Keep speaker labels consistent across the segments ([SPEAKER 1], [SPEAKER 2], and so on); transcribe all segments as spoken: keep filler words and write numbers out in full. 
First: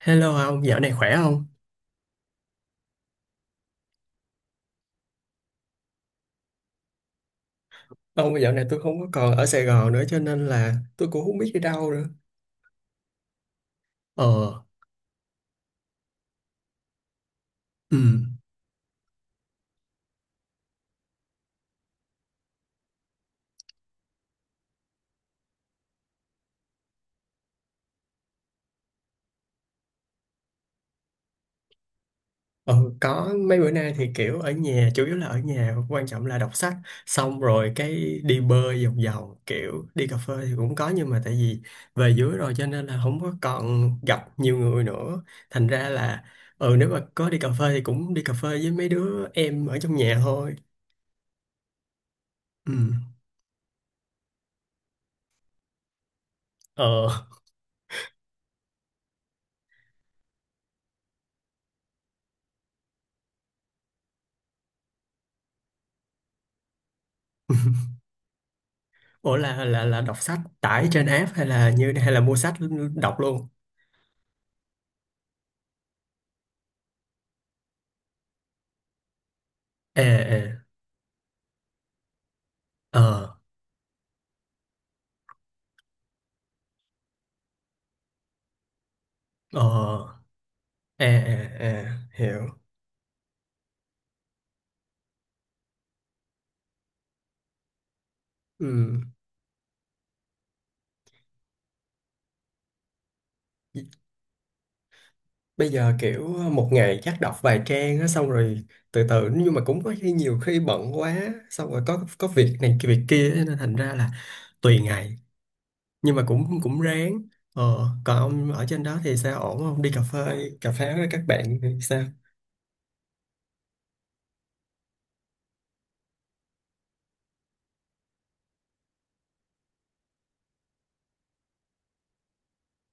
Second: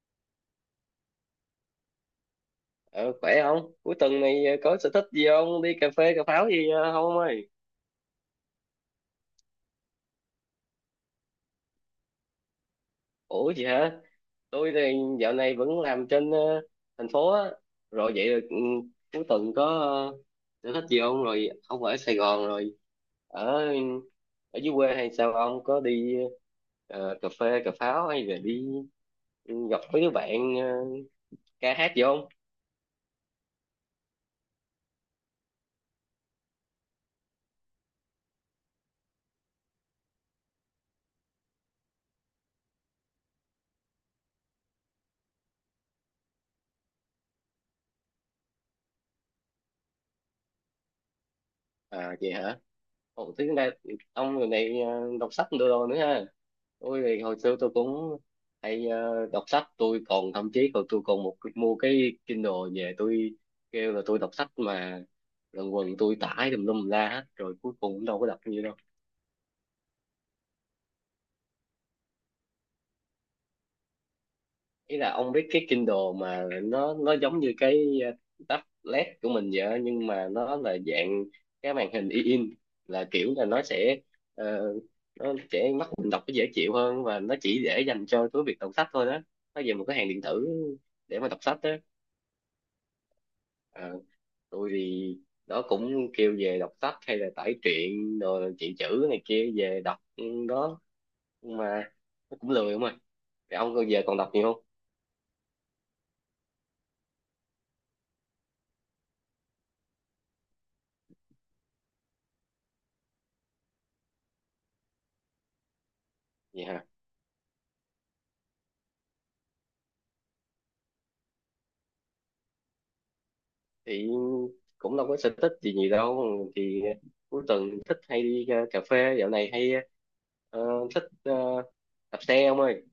[SPEAKER 1] Hello ông, dạo này khỏe không?
[SPEAKER 2] Ờ, khỏe không? Cuối tuần này ờ, có sở thích gì không? Đi cà phê, cà pháo gì ờ, không ông ơi?
[SPEAKER 1] Ông dạo này tôi không có còn ở Sài Gòn nữa cho nên là tôi cũng không biết đi đâu nữa.
[SPEAKER 2] Ủa gì hả?
[SPEAKER 1] Ờ,
[SPEAKER 2] Tôi thì dạo này vẫn làm trên ờ, thành phố á.
[SPEAKER 1] ừ,
[SPEAKER 2] Rồi vậy là ừ, cuối tuần có ờ, sở thích gì không? Rồi ông ở Sài Gòn rồi. Ở ở dưới quê hay sao ông? Có đi ờ, cà phê, cà pháo hay là đi ừ, gặp mấy đứa bạn ờ, ca hát gì không?
[SPEAKER 1] ờ, có mấy bữa nay thì kiểu ở nhà, chủ yếu là ở nhà, quan trọng là đọc sách, xong rồi cái đi bơi vòng vòng, kiểu đi cà phê thì cũng có nhưng mà tại vì về dưới rồi cho nên là không có còn gặp nhiều người nữa. Thành ra là, ừ, nếu mà có đi cà phê thì cũng đi cà phê với mấy đứa em ở trong nhà thôi.
[SPEAKER 2] À vậy hả?
[SPEAKER 1] Ừ,
[SPEAKER 2] Ồ, thế này ông người này ờ, đọc sách đồ đồ nữa ha. Tôi
[SPEAKER 1] ờ.
[SPEAKER 2] thì hồi xưa tôi cũng hay ờ, đọc sách, tôi còn thậm chí còn tôi còn một mua cái Kindle về, tôi kêu là tôi đọc sách mà lần quần tôi tải tùm lum la hết, rồi cuối cùng cũng đâu có đọc như đâu.
[SPEAKER 1] Ủa, là là là đọc sách tải trên app hay là như hay là mua sách đọc luôn?
[SPEAKER 2] Ý là ông biết cái Kindle mà nó nó giống như cái ờ, tablet của mình vậy á,
[SPEAKER 1] Ờ,
[SPEAKER 2] nhưng mà nó là dạng cái màn hình in, là kiểu
[SPEAKER 1] ờ,
[SPEAKER 2] là nó sẽ ờ, nó sẽ mắt mình đọc nó dễ chịu hơn, và nó chỉ để dành cho cái việc đọc sách thôi đó.
[SPEAKER 1] ờ,
[SPEAKER 2] Nó về một cái hàng
[SPEAKER 1] ờ,
[SPEAKER 2] điện tử
[SPEAKER 1] ờ,
[SPEAKER 2] để mà đọc
[SPEAKER 1] ờ,
[SPEAKER 2] sách đó.
[SPEAKER 1] ờ, hiểu.
[SPEAKER 2] Ờ, tôi thì đó cũng kêu về đọc sách hay là tải truyện rồi chuyện
[SPEAKER 1] Ừ.
[SPEAKER 2] chữ này kia về đọc ừ, đó. Nhưng mà nó cũng lười không à. Vậy ông giờ còn đọc nhiều không?
[SPEAKER 1] Bây giờ kiểu một ngày chắc đọc vài trang á, xong rồi từ từ, nhưng mà cũng có khi nhiều khi bận quá xong rồi có có việc này cái việc kia á, nên thành ra là tùy ngày, nhưng mà cũng
[SPEAKER 2] Vậy
[SPEAKER 1] cũng
[SPEAKER 2] hả?
[SPEAKER 1] ráng. Ờ, còn ông ở trên đó thì sao, ổn không? Đi cà phê cà phê với các bạn thì sao?
[SPEAKER 2] Thì cũng đâu có sở thích gì gì đâu. Thì cuối tuần thích hay đi ờ, cà phê, dạo này hay ờ, thích ờ, đạp xe ông ơi.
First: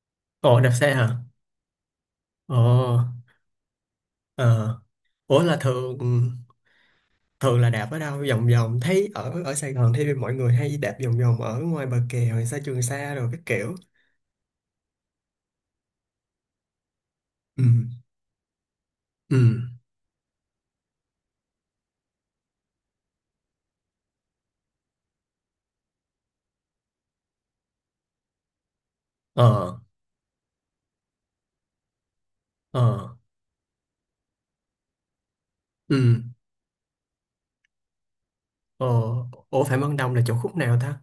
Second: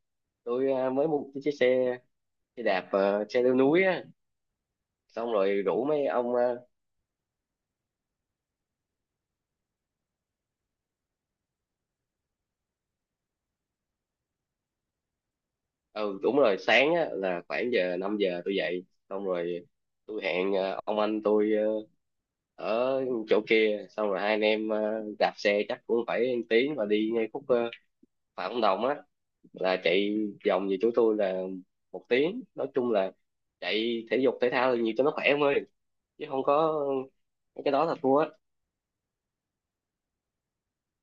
[SPEAKER 1] Ồ,
[SPEAKER 2] Tôi
[SPEAKER 1] đạp
[SPEAKER 2] ờ,
[SPEAKER 1] xe
[SPEAKER 2] mới
[SPEAKER 1] hả?
[SPEAKER 2] mua cái chiếc xe
[SPEAKER 1] Ồ.
[SPEAKER 2] xe đạp, ờ, xe leo núi á,
[SPEAKER 1] Ờ.
[SPEAKER 2] xong
[SPEAKER 1] Ủa, là
[SPEAKER 2] rồi rủ
[SPEAKER 1] thường
[SPEAKER 2] mấy ông ờ,
[SPEAKER 1] thường là đạp ở đâu vòng vòng, thấy ở ở Sài Gòn thì mọi người hay đạp vòng vòng ở ngoài bờ kè hoặc xa Trường Sa rồi các kiểu.
[SPEAKER 2] ừ đúng rồi. Sáng á, là
[SPEAKER 1] Ừ.
[SPEAKER 2] khoảng giờ năm giờ tôi dậy, xong
[SPEAKER 1] Ừ.
[SPEAKER 2] rồi tôi hẹn ờ, ông anh tôi ờ, ở chỗ kia, xong rồi hai anh em ờ, đạp xe chắc cũng phải một tiếng, và đi ngay khúc ờ, Phạm Văn Đồng á, là
[SPEAKER 1] Ờ.
[SPEAKER 2] chạy vòng về chỗ tôi là một tiếng. Nói chung là
[SPEAKER 1] Ờ.
[SPEAKER 2] chạy thể dục thể thao là nhiều cho nó khỏe em ơi,
[SPEAKER 1] Ừ.
[SPEAKER 2] chứ không có mấy cái đó là thua á.
[SPEAKER 1] Ờ. Ủa, Phạm Văn Đồng là chỗ khúc nào ta?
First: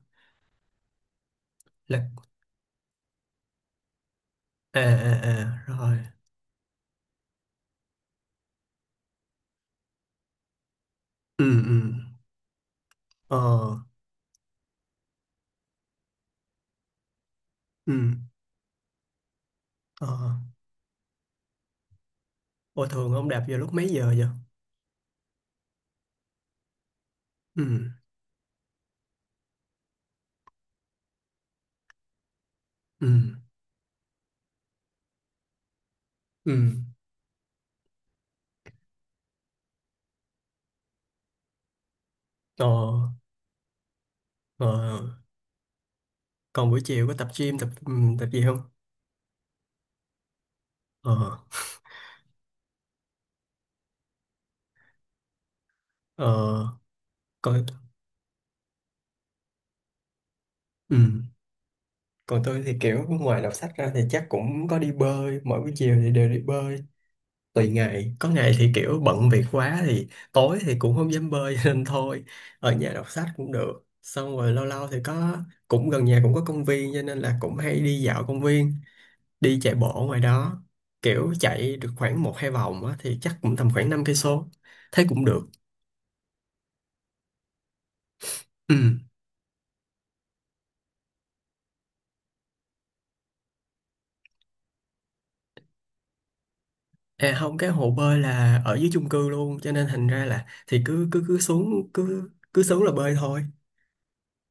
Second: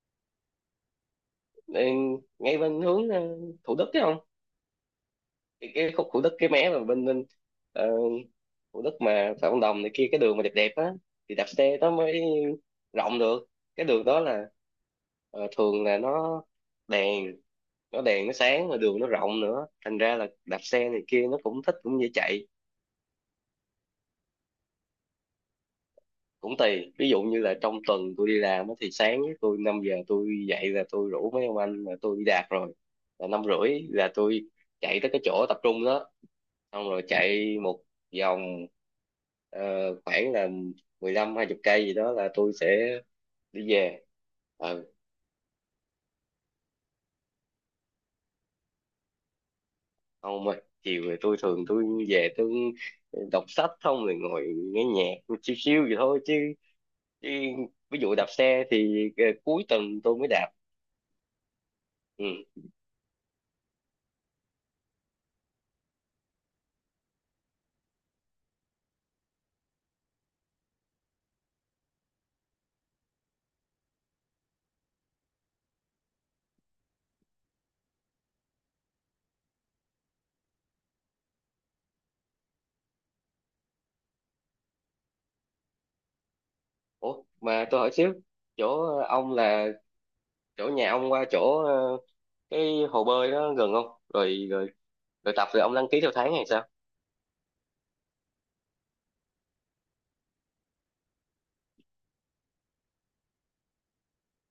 [SPEAKER 1] là
[SPEAKER 2] Nên ngay bên hướng ờ, Thủ Đức chứ không,
[SPEAKER 1] À, à, à,
[SPEAKER 2] cái, cái
[SPEAKER 1] rồi.
[SPEAKER 2] khúc Thủ Đức, cái mé mà bên bên ờ, Thủ Đức mà Phạm Văn Đồng này kia, cái đường mà đẹp đẹp á thì
[SPEAKER 1] Ừ.
[SPEAKER 2] đạp xe
[SPEAKER 1] Ừ.
[SPEAKER 2] nó mới rộng
[SPEAKER 1] Ờ.
[SPEAKER 2] được. Cái đường đó là ờ, thường là nó đèn nó
[SPEAKER 1] Ừ.
[SPEAKER 2] đèn nó sáng, mà đường nó rộng nữa, thành
[SPEAKER 1] Ờ.
[SPEAKER 2] ra là đạp xe này kia nó cũng thích, cũng dễ chạy.
[SPEAKER 1] Ủa, thường ông đạp vào lúc mấy giờ vậy?
[SPEAKER 2] Cũng tùy, ví dụ như là
[SPEAKER 1] Ừ.
[SPEAKER 2] trong tuần tôi đi làm á thì sáng á, tôi năm giờ tôi dậy là tôi rủ mấy ông anh là tôi đi đạp rồi,
[SPEAKER 1] Ừ.
[SPEAKER 2] là năm rưỡi là tôi chạy tới cái chỗ tập trung đó,
[SPEAKER 1] Ừ.
[SPEAKER 2] xong rồi chạy một vòng ờ, khoảng là mười lăm hai chục cây gì đó là tôi
[SPEAKER 1] Ờ.
[SPEAKER 2] sẽ đi về. Ừ,
[SPEAKER 1] Ờ. Còn buổi chiều có tập gym, tập ừ, tập gì không?
[SPEAKER 2] không mà chiều thì
[SPEAKER 1] Ờ.
[SPEAKER 2] tôi thường tôi về tôi đọc sách không, rồi ngồi nghe nhạc chill chill vậy thôi chứ,
[SPEAKER 1] Ờ.
[SPEAKER 2] chứ
[SPEAKER 1] Coi.
[SPEAKER 2] ví dụ đạp xe thì ờ, cuối tuần tôi mới đạp.
[SPEAKER 1] Ừ. Còn
[SPEAKER 2] Ừ.
[SPEAKER 1] tôi thì kiểu ngoài đọc sách ra thì chắc cũng có đi bơi, mỗi buổi chiều thì đều đi bơi. Tùy ngày, có ngày thì kiểu bận việc quá thì tối thì cũng không dám bơi nên thôi ở nhà đọc sách cũng được. Xong rồi lâu lâu thì có, cũng gần nhà cũng có công viên cho nên là cũng hay đi dạo công viên, đi chạy bộ ngoài đó, kiểu chạy được khoảng một hai vòng á, thì chắc cũng tầm khoảng năm cây số, thấy cũng được.
[SPEAKER 2] Ủa mà tôi hỏi xíu, chỗ
[SPEAKER 1] Ừ.
[SPEAKER 2] ờ, ông là, chỗ nhà ông qua chỗ ờ, cái hồ bơi đó gần không? Rồi, rồi, rồi tập, rồi ông đăng ký theo tháng hay sao?
[SPEAKER 1] À, không, cái hồ bơi là ở dưới chung cư luôn cho nên thành ra là thì cứ cứ cứ xuống cứ cứ xuống là bơi thôi.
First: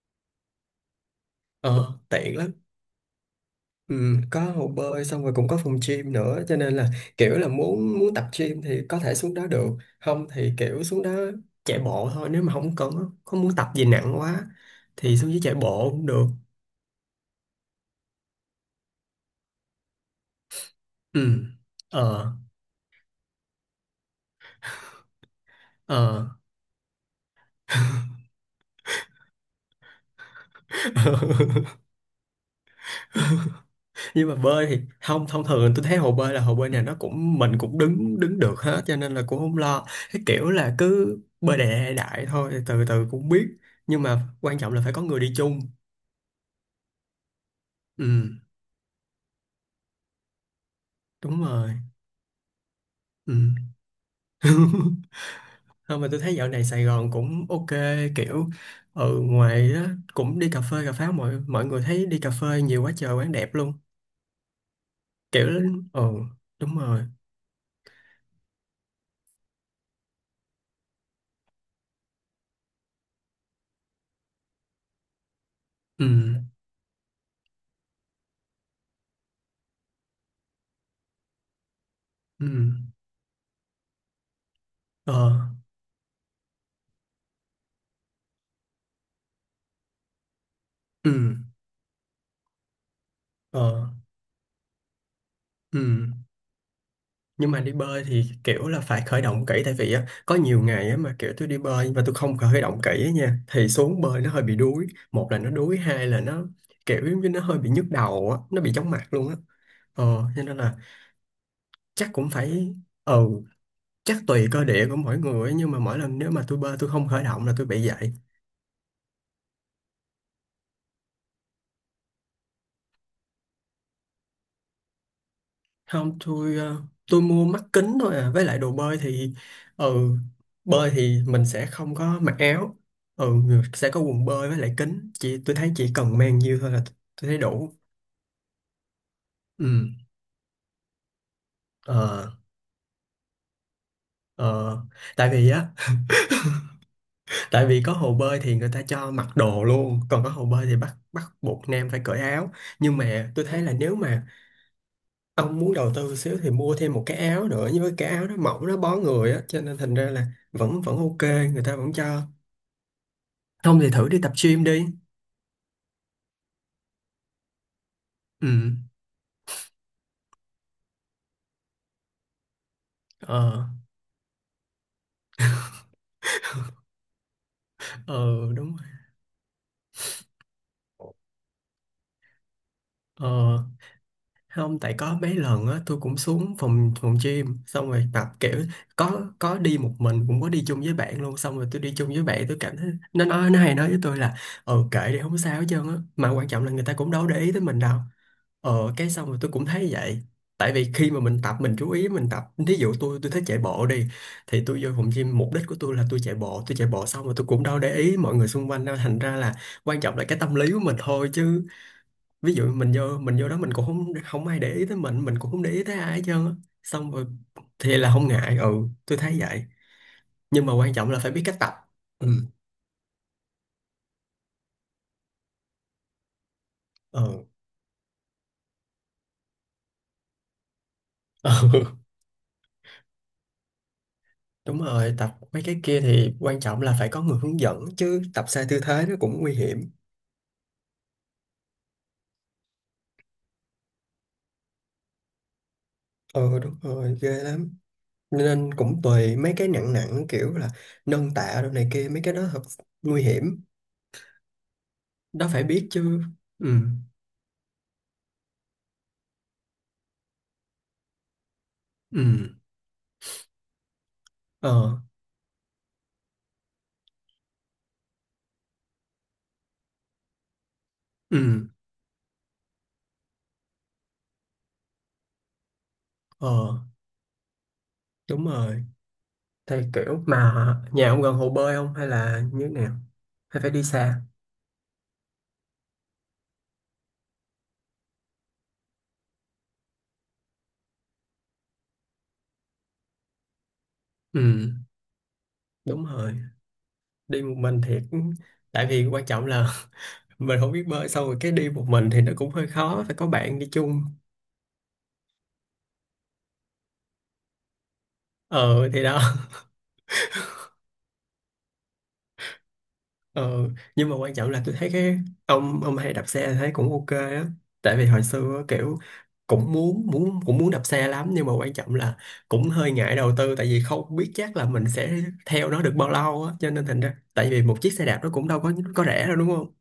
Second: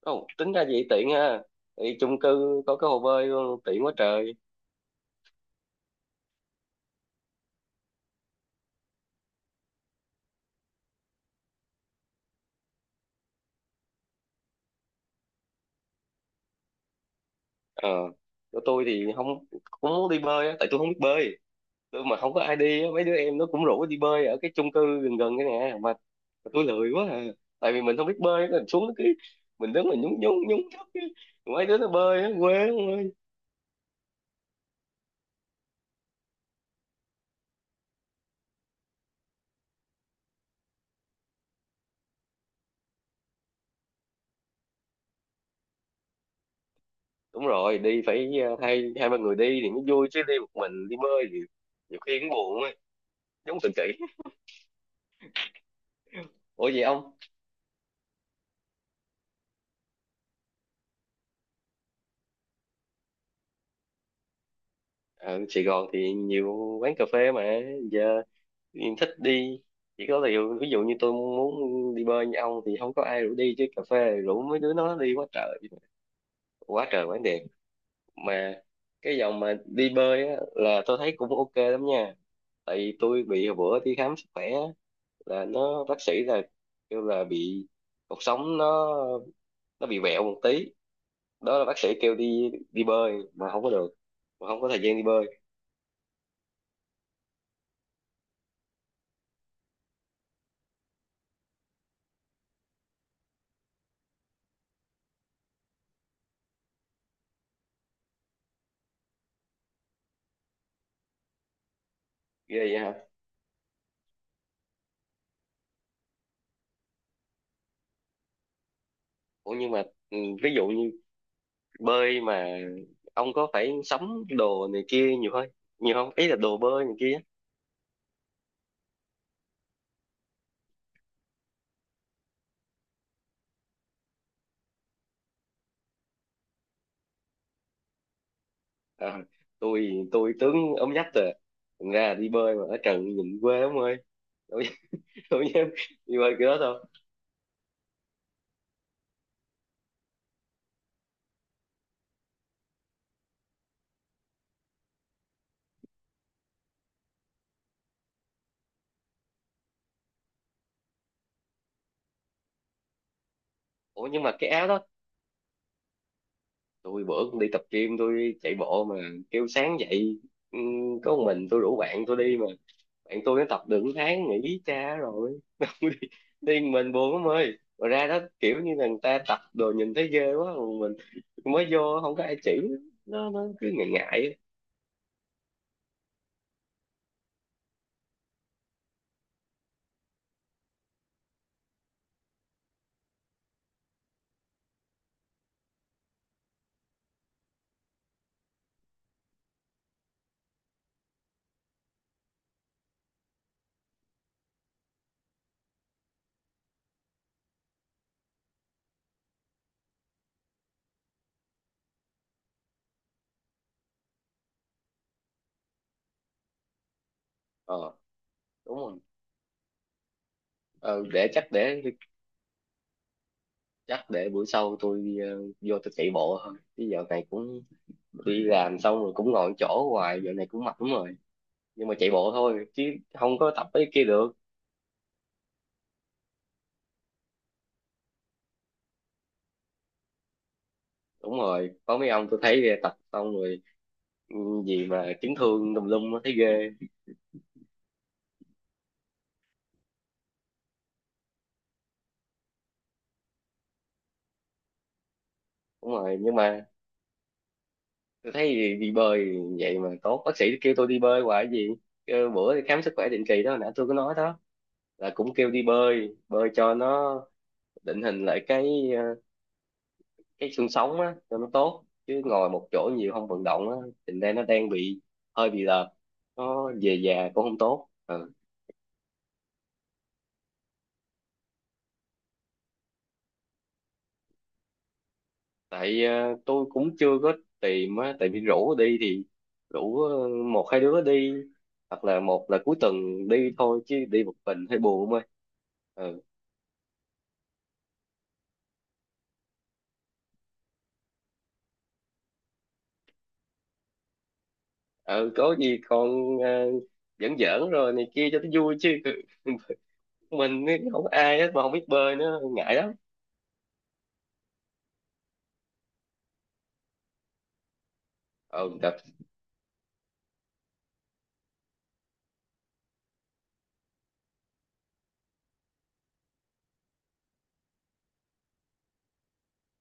[SPEAKER 2] Không, tính ra vậy tiện ha. Thì
[SPEAKER 1] Ờ,
[SPEAKER 2] chung
[SPEAKER 1] tiện lắm.
[SPEAKER 2] cư có cái hồ bơi luôn, tiện quá
[SPEAKER 1] Ừ,
[SPEAKER 2] trời.
[SPEAKER 1] có hồ bơi xong rồi cũng có phòng gym nữa cho nên là kiểu là muốn muốn tập gym thì có thể xuống đó được, không thì kiểu xuống đó chạy bộ thôi, nếu mà không cần không muốn tập gì nặng quá thì xuống dưới chạy bộ cũng được.
[SPEAKER 2] Ờ, chỗ tôi thì không, cũng muốn đi bơi á, tại tôi không biết bơi.
[SPEAKER 1] Ừ.
[SPEAKER 2] Tôi mà
[SPEAKER 1] Ờ.
[SPEAKER 2] không có ai đi á, mấy đứa em nó cũng rủ đi bơi ở cái chung cư gần gần cái nè mà
[SPEAKER 1] Ờ.
[SPEAKER 2] mà tôi lười quá à. Tại vì mình không biết bơi, mình xuống cái mình đứng mình nhúng nhúng nhúng nước á, mấy đứa nó bơi á, quê lắm.
[SPEAKER 1] Nhưng mà bơi thì không, thông thường tôi thấy hồ bơi, là hồ bơi này nó cũng mình cũng đứng đứng được hết cho nên là cũng không lo. Cái kiểu là cứ bơi đại đại thôi, từ từ cũng biết, nhưng mà quan trọng là phải có người đi chung.
[SPEAKER 2] Đúng rồi, đi
[SPEAKER 1] Ừ,
[SPEAKER 2] phải ờ, hai hai ba người đi thì mới vui, chứ đi một mình đi bơi thì
[SPEAKER 1] đúng rồi.
[SPEAKER 2] nhiều khi cũng buồn á,
[SPEAKER 1] Ừ.
[SPEAKER 2] giống tự kỷ.
[SPEAKER 1] Không, mà tôi thấy dạo này
[SPEAKER 2] Ủa
[SPEAKER 1] Sài
[SPEAKER 2] vậy
[SPEAKER 1] Gòn
[SPEAKER 2] ông,
[SPEAKER 1] cũng ok, kiểu ừ ngoài đó cũng đi cà phê cà pháo, mọi mọi người thấy đi cà phê nhiều quá trời, quán đẹp luôn.
[SPEAKER 2] ở
[SPEAKER 1] Kiểu.
[SPEAKER 2] Sài Gòn
[SPEAKER 1] Ừ,
[SPEAKER 2] thì
[SPEAKER 1] đúng
[SPEAKER 2] nhiều quán
[SPEAKER 1] rồi.
[SPEAKER 2] cà phê mà. Giờ em thích đi. Chỉ có điều ví dụ như tôi muốn đi bơi như ông thì không có ai rủ đi, chứ cà phê rủ mấy đứa nó đi quá trời,
[SPEAKER 1] Ừ.
[SPEAKER 2] quá trời quán đẹp mà. Cái dòng mà đi bơi á, là tôi thấy cũng ok lắm nha.
[SPEAKER 1] Ừ.
[SPEAKER 2] Tại vì tôi bị hồi bữa đi khám sức khỏe á,
[SPEAKER 1] Ờ.
[SPEAKER 2] là nó bác sĩ là kêu là bị cột sống, nó nó bị vẹo một tí
[SPEAKER 1] Ừ.
[SPEAKER 2] đó, là bác sĩ kêu đi đi bơi mà không có
[SPEAKER 1] Ờ.
[SPEAKER 2] được, mà không có thời gian đi bơi.
[SPEAKER 1] Ừ, nhưng mà đi bơi thì kiểu là phải khởi động kỹ, tại vì á có nhiều ngày á mà kiểu tôi đi bơi và tôi không khởi động kỹ á nha thì xuống bơi nó hơi bị đuối. Một là nó đuối, hai là nó kiểu giống như nó hơi bị nhức đầu á, nó bị chóng mặt luôn á. Ờ, cho nên là chắc cũng
[SPEAKER 2] Ghê
[SPEAKER 1] phải.
[SPEAKER 2] vậy hả?
[SPEAKER 1] Ừ, chắc tùy cơ địa của mỗi người ấy, nhưng mà mỗi lần nếu mà tôi bơi tôi không khởi động là tôi bị vậy.
[SPEAKER 2] Ủa nhưng mà ừ, ví dụ như bơi mà ông có phải sắm đồ này kia nhiều hơn nhiều không,
[SPEAKER 1] Không,
[SPEAKER 2] ý là
[SPEAKER 1] tôi
[SPEAKER 2] đồ
[SPEAKER 1] ờ,
[SPEAKER 2] bơi này kia?
[SPEAKER 1] tôi mua mắt kính thôi à, với lại đồ bơi thì ừ, bơi thì mình sẽ không có mặc áo. Ừ, sẽ có quần bơi với lại kính, chỉ tôi thấy chỉ cần mang nhiêu thôi là t- tôi thấy đủ.
[SPEAKER 2] À,
[SPEAKER 1] Ừ.
[SPEAKER 2] tôi tôi tướng ốm nhách rồi, thành ra
[SPEAKER 1] Ờ.
[SPEAKER 2] đi bơi mà ở trần nhìn quê ông ơi. Tôi
[SPEAKER 1] Ờ. Tại
[SPEAKER 2] tôi
[SPEAKER 1] vì á
[SPEAKER 2] dám đi bơi kiểu đó thôi.
[SPEAKER 1] tại vì có hồ bơi thì người ta cho mặc đồ luôn, còn có hồ bơi thì bắt bắt buộc nam phải cởi áo. Nhưng mà tôi thấy là nếu mà ông muốn đầu tư xíu thì mua thêm một cái áo nữa, nhưng với cái áo nó mỏng nó bó người á cho nên thành ra là vẫn vẫn ok, người ta vẫn cho. Không thì thử
[SPEAKER 2] Ủa
[SPEAKER 1] đi
[SPEAKER 2] nhưng
[SPEAKER 1] tập
[SPEAKER 2] mà cái
[SPEAKER 1] gym
[SPEAKER 2] áo đó,
[SPEAKER 1] đi.
[SPEAKER 2] tôi bữa cũng đi tập gym, tôi
[SPEAKER 1] Ừ.
[SPEAKER 2] chạy bộ mà kêu sáng dậy ừ, có một mình, tôi rủ bạn tôi đi mà bạn tôi nó
[SPEAKER 1] Ờ.
[SPEAKER 2] tập được một tháng nghỉ cha rồi. Điên, mình buồn lắm ơi, rồi ra đó
[SPEAKER 1] Ờ.
[SPEAKER 2] kiểu
[SPEAKER 1] Đúng
[SPEAKER 2] như
[SPEAKER 1] rồi.
[SPEAKER 2] là người ta tập đồ nhìn thấy ghê quá, còn mình mới vô không có ai chỉ, nó nó
[SPEAKER 1] Ờ,
[SPEAKER 2] cứ ngại ngại á.
[SPEAKER 1] không, tại có mấy lần á tôi cũng xuống phòng phòng gym xong rồi tập kiểu, có có đi một mình cũng có đi chung với bạn luôn, xong rồi tôi đi chung với bạn tôi cảm thấy, nó nói nó hay nói với tôi là ừ, kệ đi không sao hết trơn á, mà quan trọng là người ta cũng đâu để ý tới mình đâu. Ờ, cái xong rồi tôi cũng thấy vậy. Tại vì khi mà mình tập mình chú ý mình tập. Ví dụ tôi tôi thích chạy bộ đi, thì tôi vô phòng gym, mục đích của tôi là tôi chạy bộ. Tôi chạy bộ xong rồi tôi cũng đâu để ý mọi người xung quanh đâu. Thành ra là quan trọng là cái tâm lý của mình thôi chứ. Ví dụ mình vô mình vô đó, mình cũng không không ai để ý tới mình. Mình cũng không để ý tới ai hết trơn á. Xong rồi
[SPEAKER 2] Ờ
[SPEAKER 1] thì là không ngại. Ừ,
[SPEAKER 2] đúng rồi,
[SPEAKER 1] tôi thấy vậy. Nhưng mà quan
[SPEAKER 2] ờ,
[SPEAKER 1] trọng là
[SPEAKER 2] để
[SPEAKER 1] phải biết
[SPEAKER 2] chắc
[SPEAKER 1] cách tập.
[SPEAKER 2] để
[SPEAKER 1] Ừ.
[SPEAKER 2] chắc để bữa sau tôi ờ, vô tôi chạy bộ thôi, chứ giờ này
[SPEAKER 1] Ờ.
[SPEAKER 2] cũng đi làm xong rồi cũng ngồi chỗ hoài, giờ này cũng mệt lắm rồi.
[SPEAKER 1] Ờ.
[SPEAKER 2] Nhưng mà chạy bộ thôi, chứ không có tập mấy cái kia được.
[SPEAKER 1] Đúng rồi, tập mấy cái kia thì quan trọng là phải có người hướng dẫn, chứ tập sai tư thế nó cũng nguy hiểm.
[SPEAKER 2] Đúng rồi, có mấy ông tôi thấy tập xong rồi ừ, gì mà chấn thương tùm lum á, thấy
[SPEAKER 1] Ờ,
[SPEAKER 2] ghê.
[SPEAKER 1] đúng rồi, ghê lắm. Nên cũng tùy, mấy cái nặng nặng kiểu là nâng tạ đồ này kia, mấy cái đó thật nguy hiểm. Đó phải biết
[SPEAKER 2] Đúng rồi,
[SPEAKER 1] chứ.
[SPEAKER 2] nhưng mà
[SPEAKER 1] Ừ,
[SPEAKER 2] tôi thấy đi, đi bơi vậy mà tốt. Bác sĩ kêu tôi đi bơi hoài, gì kêu
[SPEAKER 1] ừ,
[SPEAKER 2] bữa đi khám sức khỏe định kỳ đó nãy tôi có nói đó,
[SPEAKER 1] ờ,
[SPEAKER 2] là cũng kêu đi bơi bơi cho nó định hình lại cái ờ, cái xương sống á, cho nó
[SPEAKER 1] ừ,
[SPEAKER 2] tốt, chứ ngồi một chỗ nhiều không vận động á, thành ra nó đang bị hơi bị lợp, nó
[SPEAKER 1] ờ,
[SPEAKER 2] về già cũng không tốt. Ờ.
[SPEAKER 1] đúng rồi. Thì kiểu mà nhà ông gần hồ bơi không hay là như thế nào? Hay phải đi xa?
[SPEAKER 2] Tại ờ, tôi cũng chưa có tìm á, tại vì rủ đi thì rủ ờ, một hai đứa đi, hoặc là một là cuối tuần đi thôi, chứ đi một mình
[SPEAKER 1] Ừ,
[SPEAKER 2] hơi buồn thôi.
[SPEAKER 1] đúng
[SPEAKER 2] Ừ.
[SPEAKER 1] rồi. Đi một mình thiệt. Tại vì quan trọng là mình không biết bơi xong rồi cái đi một mình thì nó cũng hơi khó. Phải có bạn đi chung.
[SPEAKER 2] Ờ có gì còn ờ, giỡn giỡn rồi này kia cho nó vui
[SPEAKER 1] Ờ,
[SPEAKER 2] chứ.
[SPEAKER 1] thì đó.
[SPEAKER 2] Mình ấy, không có ai hết mà không biết bơi nữa, ngại lắm.
[SPEAKER 1] Ờ, nhưng mà quan trọng là tôi thấy cái ông ông hay đạp xe thấy cũng ok á, tại vì hồi xưa á,
[SPEAKER 2] Ừ đập.
[SPEAKER 1] kiểu cũng muốn muốn cũng muốn đạp xe lắm, nhưng mà quan trọng là cũng hơi ngại đầu tư, tại vì không biết chắc là mình sẽ theo nó được bao lâu á, cho nên thành ra tại vì một chiếc xe đạp nó cũng đâu có có rẻ đâu, đúng không?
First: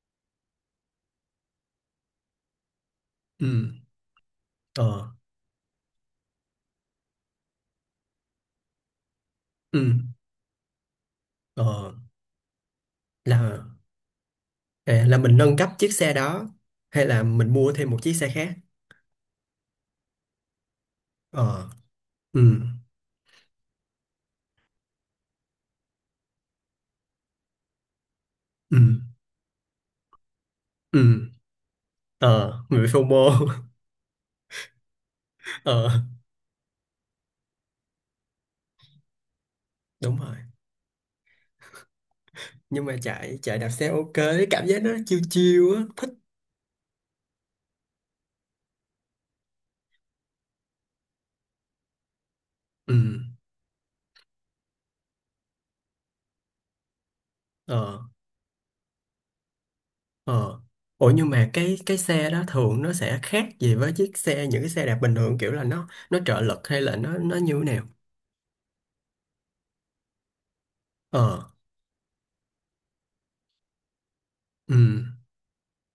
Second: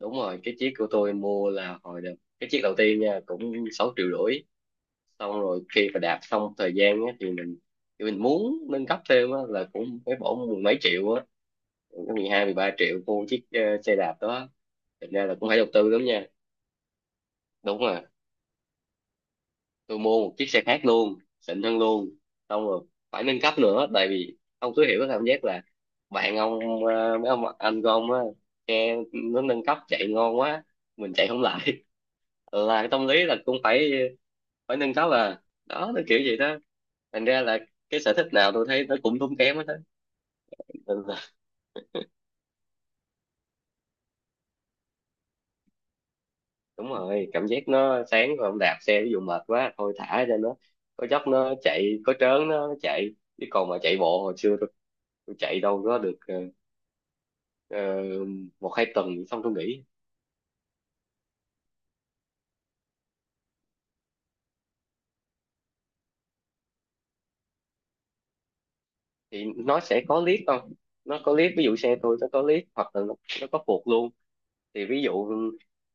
[SPEAKER 2] Đúng rồi, cái chiếc của tôi mua là hồi đợt, cái chiếc đầu tiên nha,
[SPEAKER 1] Ừ.
[SPEAKER 2] cũng sáu triệu rưỡi.
[SPEAKER 1] Ờ.
[SPEAKER 2] Xong rồi khi mà đạp xong thời gian á, thì mình thì mình muốn nâng cấp thêm á, là cũng
[SPEAKER 1] Ừ.
[SPEAKER 2] phải bỏ mười mấy triệu á,
[SPEAKER 1] Ờ.
[SPEAKER 2] mười hai, mười ba triệu mua chiếc ờ,
[SPEAKER 1] là
[SPEAKER 2] xe đạp đó.
[SPEAKER 1] À,
[SPEAKER 2] Thành
[SPEAKER 1] là
[SPEAKER 2] ra là
[SPEAKER 1] mình
[SPEAKER 2] cũng
[SPEAKER 1] nâng
[SPEAKER 2] phải đầu
[SPEAKER 1] cấp
[SPEAKER 2] tư
[SPEAKER 1] chiếc
[SPEAKER 2] lắm
[SPEAKER 1] xe
[SPEAKER 2] nha.
[SPEAKER 1] đó hay là mình mua
[SPEAKER 2] Đúng
[SPEAKER 1] thêm một
[SPEAKER 2] rồi,
[SPEAKER 1] chiếc xe khác?
[SPEAKER 2] tôi mua một chiếc xe khác luôn, xịn
[SPEAKER 1] Ờ.
[SPEAKER 2] hơn luôn.
[SPEAKER 1] Ừ.
[SPEAKER 2] Xong rồi phải nâng cấp nữa, tại vì ông cứ hiểu cái cảm giác là bạn ông ờ, mấy ông anh của ông á,
[SPEAKER 1] Ừ.
[SPEAKER 2] xe nó nâng cấp chạy ngon quá, mình chạy
[SPEAKER 1] Ừ.
[SPEAKER 2] không lại.
[SPEAKER 1] Ờ,
[SPEAKER 2] Là
[SPEAKER 1] mình bị
[SPEAKER 2] cái tâm lý là
[SPEAKER 1] FOMO.
[SPEAKER 2] cũng phải, phải nâng cấp à,
[SPEAKER 1] Ờ,
[SPEAKER 2] đó nó kiểu gì đó, thành ra là cái sở thích nào tôi thấy nó cũng tốn kém hết á.
[SPEAKER 1] đúng rồi,
[SPEAKER 2] Ừ.
[SPEAKER 1] nhưng mà chạy chạy đạp xe ok cái cảm giác nó chiêu chiêu á.
[SPEAKER 2] Đúng rồi, cảm giác nó sáng rồi ông đạp xe, ví dụ mệt quá thôi thả cho nó, có dốc nó chạy, có trớn nó
[SPEAKER 1] Ừ.
[SPEAKER 2] chạy. Chứ còn mà chạy bộ hồi xưa tôi, tôi chạy đâu có được ờ,
[SPEAKER 1] Ờ.
[SPEAKER 2] ờ, một hai tuần xong tôi nghỉ.
[SPEAKER 1] Ờ. Ủa, nhưng mà cái cái xe đó thường nó sẽ khác gì với chiếc xe, những cái xe đạp bình thường, kiểu là nó nó trợ lực, hay là nó nó như thế nào?
[SPEAKER 2] Thì nó sẽ có lift không, nó có
[SPEAKER 1] Ờ.
[SPEAKER 2] lift, ví dụ xe tôi nó có lift, hoặc là nó, nó có phượt luôn.
[SPEAKER 1] Ừ.
[SPEAKER 2] Thì ví dụ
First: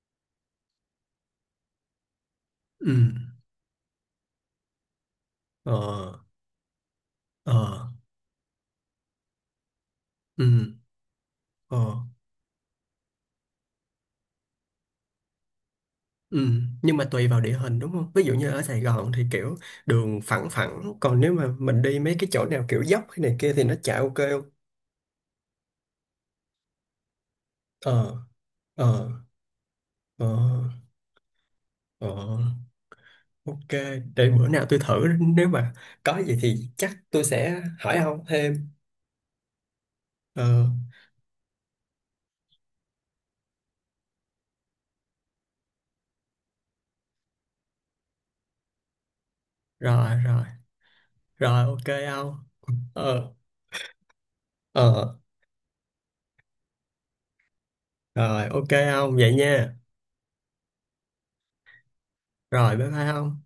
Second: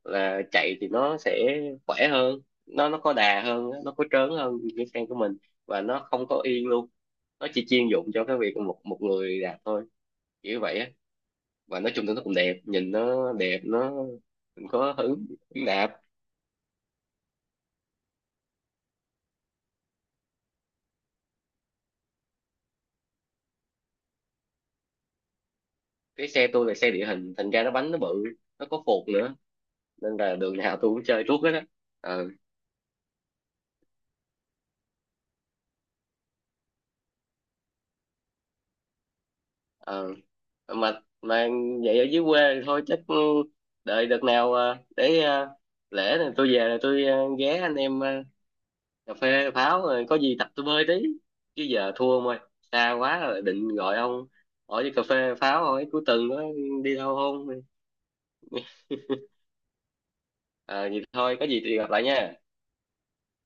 [SPEAKER 2] là chạy thì nó sẽ khỏe hơn, nó
[SPEAKER 1] Ừ.
[SPEAKER 2] nó có đà hơn, nó có trớn hơn cái xe của mình.
[SPEAKER 1] Ờ.
[SPEAKER 2] Và nó không có yên luôn, nó chỉ
[SPEAKER 1] Ờ.
[SPEAKER 2] chuyên dụng cho cái việc một một người đạp thôi,
[SPEAKER 1] Ừ.
[SPEAKER 2] kiểu vậy á. Và nói
[SPEAKER 1] Ờ.
[SPEAKER 2] chung thì nó cũng đẹp, nhìn nó đẹp, nó mình có hứng hứng đạp.
[SPEAKER 1] Ừ, nhưng mà tùy vào địa hình, đúng không? Ví dụ như ở Sài Gòn thì kiểu đường phẳng phẳng, còn nếu mà mình đi mấy cái chỗ nào kiểu dốc hay này kia thì nó chạy ok không?
[SPEAKER 2] Cái xe tôi là xe địa hình, thành ra nó bánh nó
[SPEAKER 1] Ờ.
[SPEAKER 2] bự, nó có phột
[SPEAKER 1] Ờ.
[SPEAKER 2] nữa, nên
[SPEAKER 1] Ờ.
[SPEAKER 2] là đường nào tôi cũng chơi tuốt hết á.
[SPEAKER 1] Ờ.
[SPEAKER 2] ờ
[SPEAKER 1] Ờ. Ok, để bữa nào tôi thử, nếu mà có gì thì chắc tôi sẽ hỏi ông thêm.
[SPEAKER 2] ờ
[SPEAKER 1] Ờ.
[SPEAKER 2] mà mà vậy ở dưới quê thì thôi chắc ừ, đợi đợt nào ờ, để ờ, lễ này tôi về là tôi ờ, ghé anh em ờ, cà phê pháo rồi
[SPEAKER 1] Rồi
[SPEAKER 2] có gì
[SPEAKER 1] rồi,
[SPEAKER 2] tập tôi bơi tí, chứ
[SPEAKER 1] rồi
[SPEAKER 2] giờ
[SPEAKER 1] ok
[SPEAKER 2] thua ông
[SPEAKER 1] ông.
[SPEAKER 2] ơi, xa quá
[SPEAKER 1] Ờ,
[SPEAKER 2] rồi định gọi ông hỏi đi cà
[SPEAKER 1] ờ,
[SPEAKER 2] phê pháo, hỏi cuối tuần đó đi đâu không.
[SPEAKER 1] rồi ok ông vậy nha.
[SPEAKER 2] Ờ vậy thôi, có gì thì gặp lại nha.
[SPEAKER 1] Rồi, bye bye ông.